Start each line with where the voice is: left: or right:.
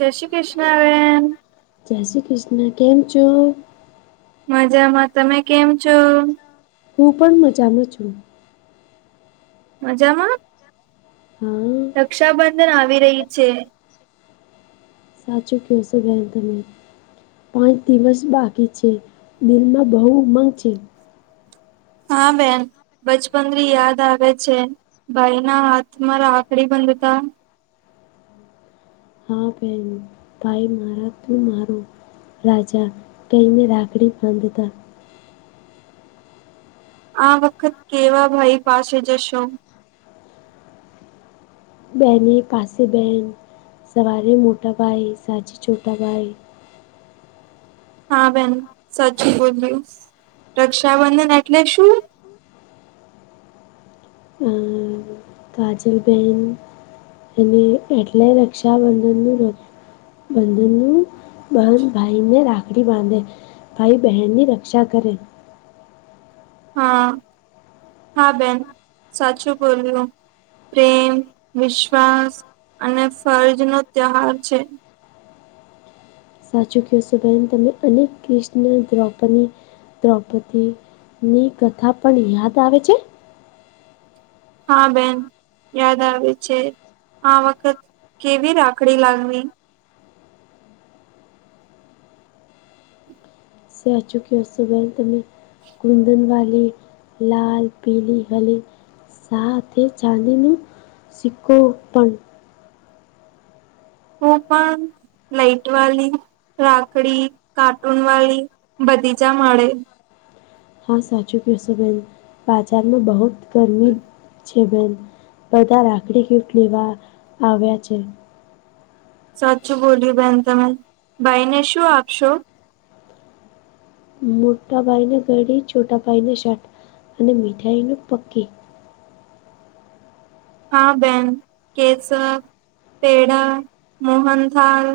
right: જય શ્રી કૃષ્ણવેન.
left: જય શ્રી કૃષ્ણ, કેમ છો?
right: મજામાં. તમે કેમ છો?
left: હું પણ મજામાં છું.
right: મજામાં?
left: હમ.
right: રક્ષાબંધન આવી રહ્યો છે.
left: સાચું [inaudible] પાંચ દિવસ બાકી છે. દિલમાં બહુ ઉમંગ છે.
right: હા બેન. બચપનથી યાદ આવે છે. ભાઈ ના હાથમાં રાખડી બંધતા
left: હા બેન ભાઈ મારા તું મારું. હા ચાલ તો મેં રાત્રે [unintelligible]
right: આ વખત કેવા ભાઈ પાસે જશો?
left: બહેને પાસે બેહેન સવારે મોટા ભાઈ સાંજે છોટા ભાઈ.
right: હા બેન સાચું બોઈલી. રક્ષાબંધન એટલે શું?
left: હમ. કાજલ બહેન એને એટલે રક્ષાબંધન નું હત બંધનનું બ ભાઈને રાખડી બાંધે ભાઈ બહેનની રક્ષા કરે.
right: હા હા બેન સાચું બોલ્યું. પ્રેમ, વિશ્વાસ અને ફરજ નો તહેવાર છે.
left: સાચું કહેશો બહેન તમે અને કૃષ્ણના દ્રૌપદી દ્રૌપદીની કથા પણ યાદ આવે છે.
right: હા બેન યાદ આવે છે આ વખત કેવી રાખડી લાવવી?
left: સાચું કહો છો બેન તમે કુંદન વાલી લાલ, પીલી, હલી સાથે ચાંદીનું સીકકો પણ
right: ઓ પણ લાઇટ વાલી રાખડી, કાર્ટૂન વાલી બધીજા મળે.
left: હા સાચું કેશો બેન બાજારમાં બહુ ગરમી છે બેન બધા રાખડી ગિફ્ટ લેવા આવ્યા છે.
right: સાચું બો‌‌લ્યુ બેન તમે ભાઈને શું આપશો??
left: મોટા ભાઈને ઘડી, છોટા ભાઈને શર્ટ અને મીઠાઈનું પકેટ.
right: હા બેન કેશર પેડા, મોહન થાલ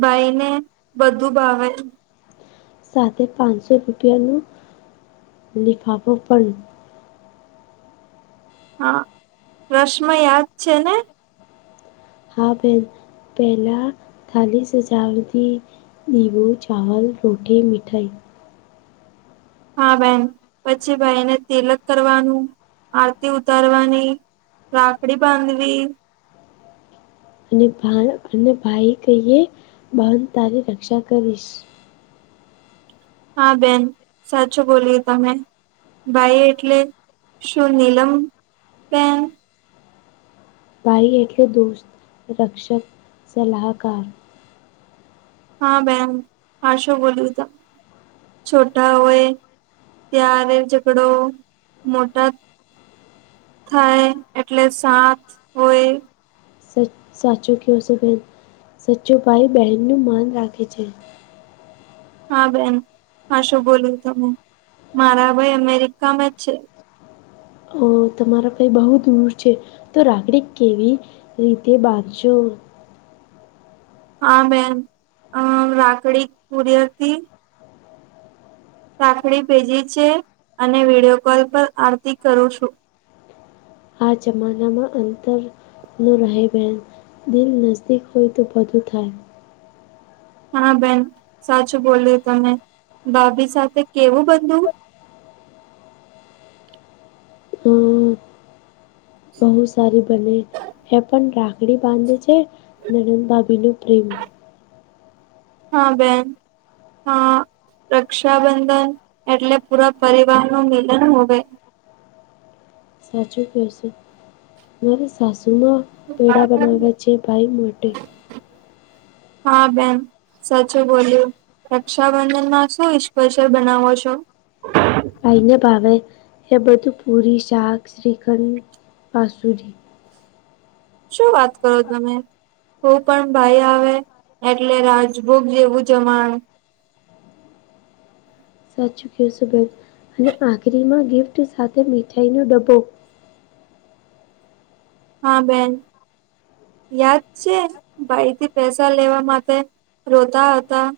right: ભાઈ ને બધું ભાવે.
left: સાથે પાંચસો રૂપિયા નો લિફાફો પણ.
right: હા રસમો યાદ છે ને?
left: હા બેન પહેલા થાલી સજાવથી દીવો, ચાવલ [unintelligible] મીઠાઈ
right: હા બેન પછી ભાઈને તિલક કરવાનું, આરતી ઉતારવાની રાખડી બાંધવી
left: અને અને ભાઈ કહીએ બેન તારી રક્ષા કરીશ.
right: હા બેન સાચું બોલ્યુ તમે. ભાઈ એટલે શું નીલમ પેન
left: ભાઈ એટલે દોસ્ત, રક્ષક, સલાહકાર.
right: હા બેન હાશું બોલ્યું તમ છોટાઓ એ ત્યારે ઝગડો મોટા થાય એટલે સાથ હોય.
left: સાચું કયો સો બેન સાચો ભાઈ બહેન નું માન રાખે છે.
right: હા બેન હાશું બોલું તમે મારા ભાઈ અમેરિકામાં છે.
left: અ તમારા ભાઈ બહુ દૂર છે તો રાખડી કેવી? રીતે બાંધશો.
right: હા બેન અ રાખડી કુરિયરથી રાખડી ભેજી છે અને વિડિયો કોલ પર આરતી કરું છું.
left: આ જમાના માં અંતર નો રહે બેન દિલ નજદીક હોય તો બધું થાય.
right: હા બેન સાચું બોલ્યુ તમે ભાભી સાથે કેવું બધું
left: હમ બહુ સારી બને હે પણ રાખડી બાંધે છે નણંદભાભી નું પ્રેમ.
right: હા બેન. હા રક્ષાબંધન એટલે પૂરા પરિવાર નું મિલન હોવે.
left: સાચું કેહે સે મેરી સાસુંમાં પેડા બનાવયા છે ભાઈ માટે.
right: હા બેહન સાચું બોલ્યું રક્ષાબંધન માં શું ઈસ્પેશયલ બનાવો છો?
left: ભાઈને ભાવે એ બધું પૂરી, શાક, શીખંડ, બાસુદી.
right: શું વાત કરો તમે? તો પણ ભાઈ આવે એટલે રાજભોગ જેવું જમાણ.
left: સાચું કેસે બેન અને આખરીમાં ગિફ્ટ સાથે મીઠાઈનો ડબ્બો.
right: હા બેન. યાદ છે ભાઈથી પૈસા લેવા માટે રોતા હતા.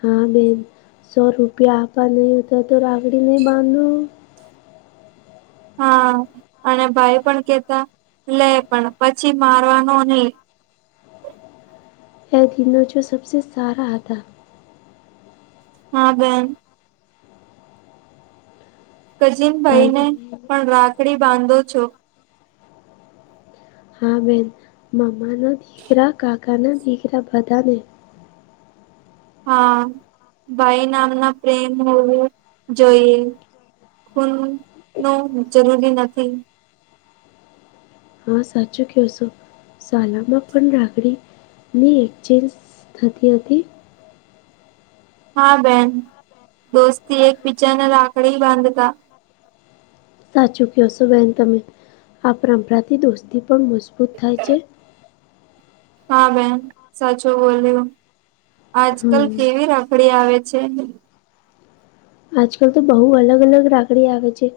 left: હા બેન સો રૂપિયા આપવા નહીં હતા તો રાખડી નય બાંઘુ
right: હા અને ભાઈ પણ કેતા લે પણ પછી મારવાનો નય
left: એ દિવસો સબસે સારા હતા.
right: હા બેન. ક્ઝીન ભાઈ ને પણ રાખડી બાંધો છો.
left: હા બેન મામાના દીકરા, કાકાના દીકરા બધા ને
right: હા ભાઈ નામના પ્રેમ હોવું જોઈએ. ખૂન નો જરૂરી નથી
left: હા સાચું કેવ સો શાલામાં પણ રાખડીની એક્ચેન્જ થતી હતી.
right: હા બેન દોસ્તી એક બીજાના રાખડી બાંધતા
left: સાચું ક્યોશો બેહન તમે આ પરંપરાથી દોસ્તી પણ મજબૂત થાય છે.
right: હા બેન સાચું બોલ્યુ આજ કલ
left: હમ્મ.
right: કેવી રાખ પકડી આવે છે.
left: આજકાલ તો બહુ અલગ અલગ રાખડી આવે છે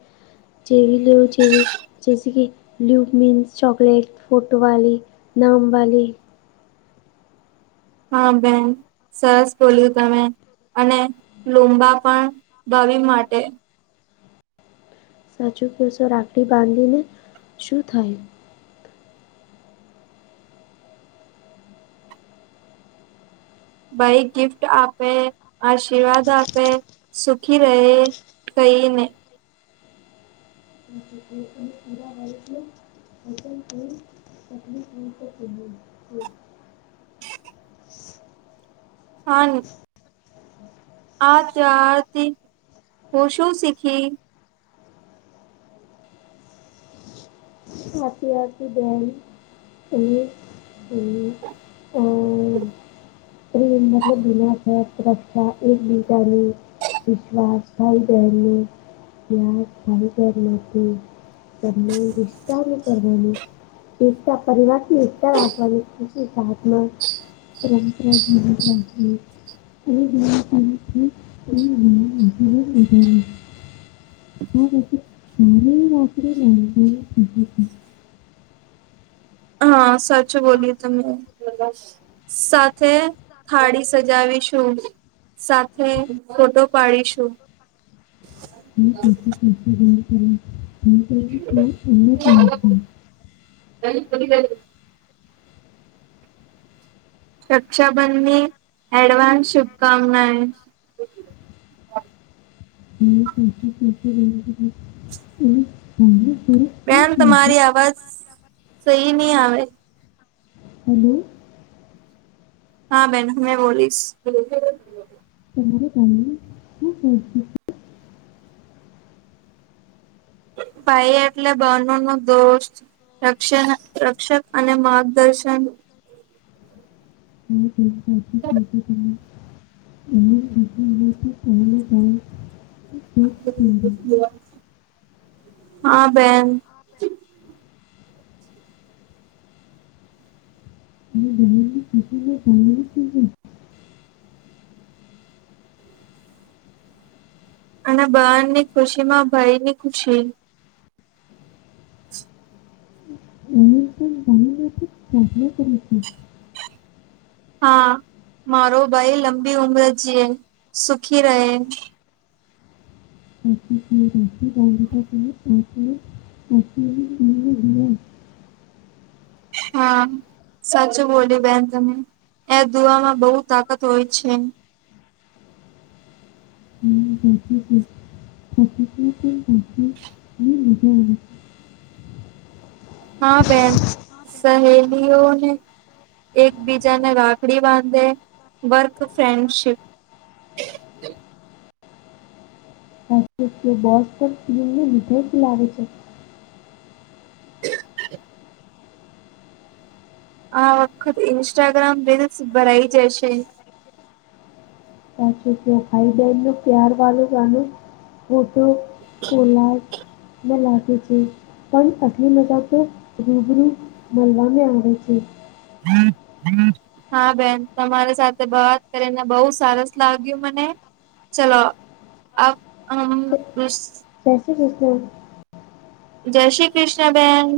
left: જેવી લેવું જેવી જૈસે કે [unintelligible] ચોકલેટ ફોટો વાલી, નામ વાલી
right: હા બેન. સરસ બોલ્યું તમે અને લુમ્બા પણ ભાભી માટે.
left: સાચું કેસો રાખડી બાંધીને શું થાય?
right: ભઈ ગિફ્ટ આપે, આશીર્વાદ આપે, સુખી રહે. કઈને
left: [inaudible] [unintelligible] [inaudible] [inaudible]
right: કા ની આ ત્યાંથી તું શું શીખી?
left: સાચુ બેન હમમ હમમ પ્રેમ મતલબ બિના શહેર સુરક્ષા એક બીજાની વિશ્વાસ થાઈ ધને યાસ ખાઈ ધથી કર ષાનું પરમાની [inaudible] એકટા પરિવારથી એકતા રાખવાની સાધ તપજઞ હા એભ [unintelligible] [inaudible] [inaudible]
right: હા સાચું બોલ્યુ તમે કદાચ સાથે થાળી સજાવીશું. સાથે ફોટો પાડીશું.
left: [inaudible]
right: [inaudible] રક્ષાબંધની, એડવાન્સ શુભકામનાએ.
left: [unintelligible]
right: બેન તમારી
left: થયો
right: અવાજ સહી નહી આવે.
left: હેલો. [unintelligible]
right: હા બેન હવે બોલીશ.
left: તમારે [unintelligible] શું જોઈ છે.
right: ભાઈ એટલે બેનો નો દોસ્ત. રક્ષણ રક્ષક અને માર્ગદર્શન
left: [unintelligible] ચોક પહેરે
right: હા બેન.
left: [unintelligible]
right: અને બહન ની ખુશી માં ભાઈ ની ખુશી.
left: પણ બનને ખ પ્રશ્નો કરી છે. [unintelligible]
right: હા, મારો ભાઈ લંબી ઉમર જે, સુખી રહે.
left: [unintelligible] હું બોલું છું એ તમને ખબર પડછ? [unintelligible] તો તો હું બોલું ધીમું? [unintelligible]
right: હા. સાચું બોલી બેન તને, એ દુવામાં બહુ તાકાત હોય છે.
left: [unintelligible] [unintelligible] [unintelligible]
right: હા બેન, સહેલીઓને એકબીજાને રાખડી બાંધે, વર્ક ફ્રેન્ડશીપ.
left: આવે બોસ કમ તો રીતે જ લાગે છે.
right: [inaudible] આ વખત ઇન્સ્ટાગ્રામ રિલસ ભરાઈ જશે.
left: સાચું છે ભાઈ બહેનનું પ્યાર વાલો. ફોટો ખોલાય. ન લાગે છે, પણ આટલી મજા તો રૂબરૂ મળવામાં આવે છે.
right: હા બેન તમારી સાથે વાત કરીને બહુ સરસ લાગ્યું મને. ચલો આ હમ.
left: જય શ્રી કૃષ્ણ.
right: જય શ્રી કૃષ્ણ બેન.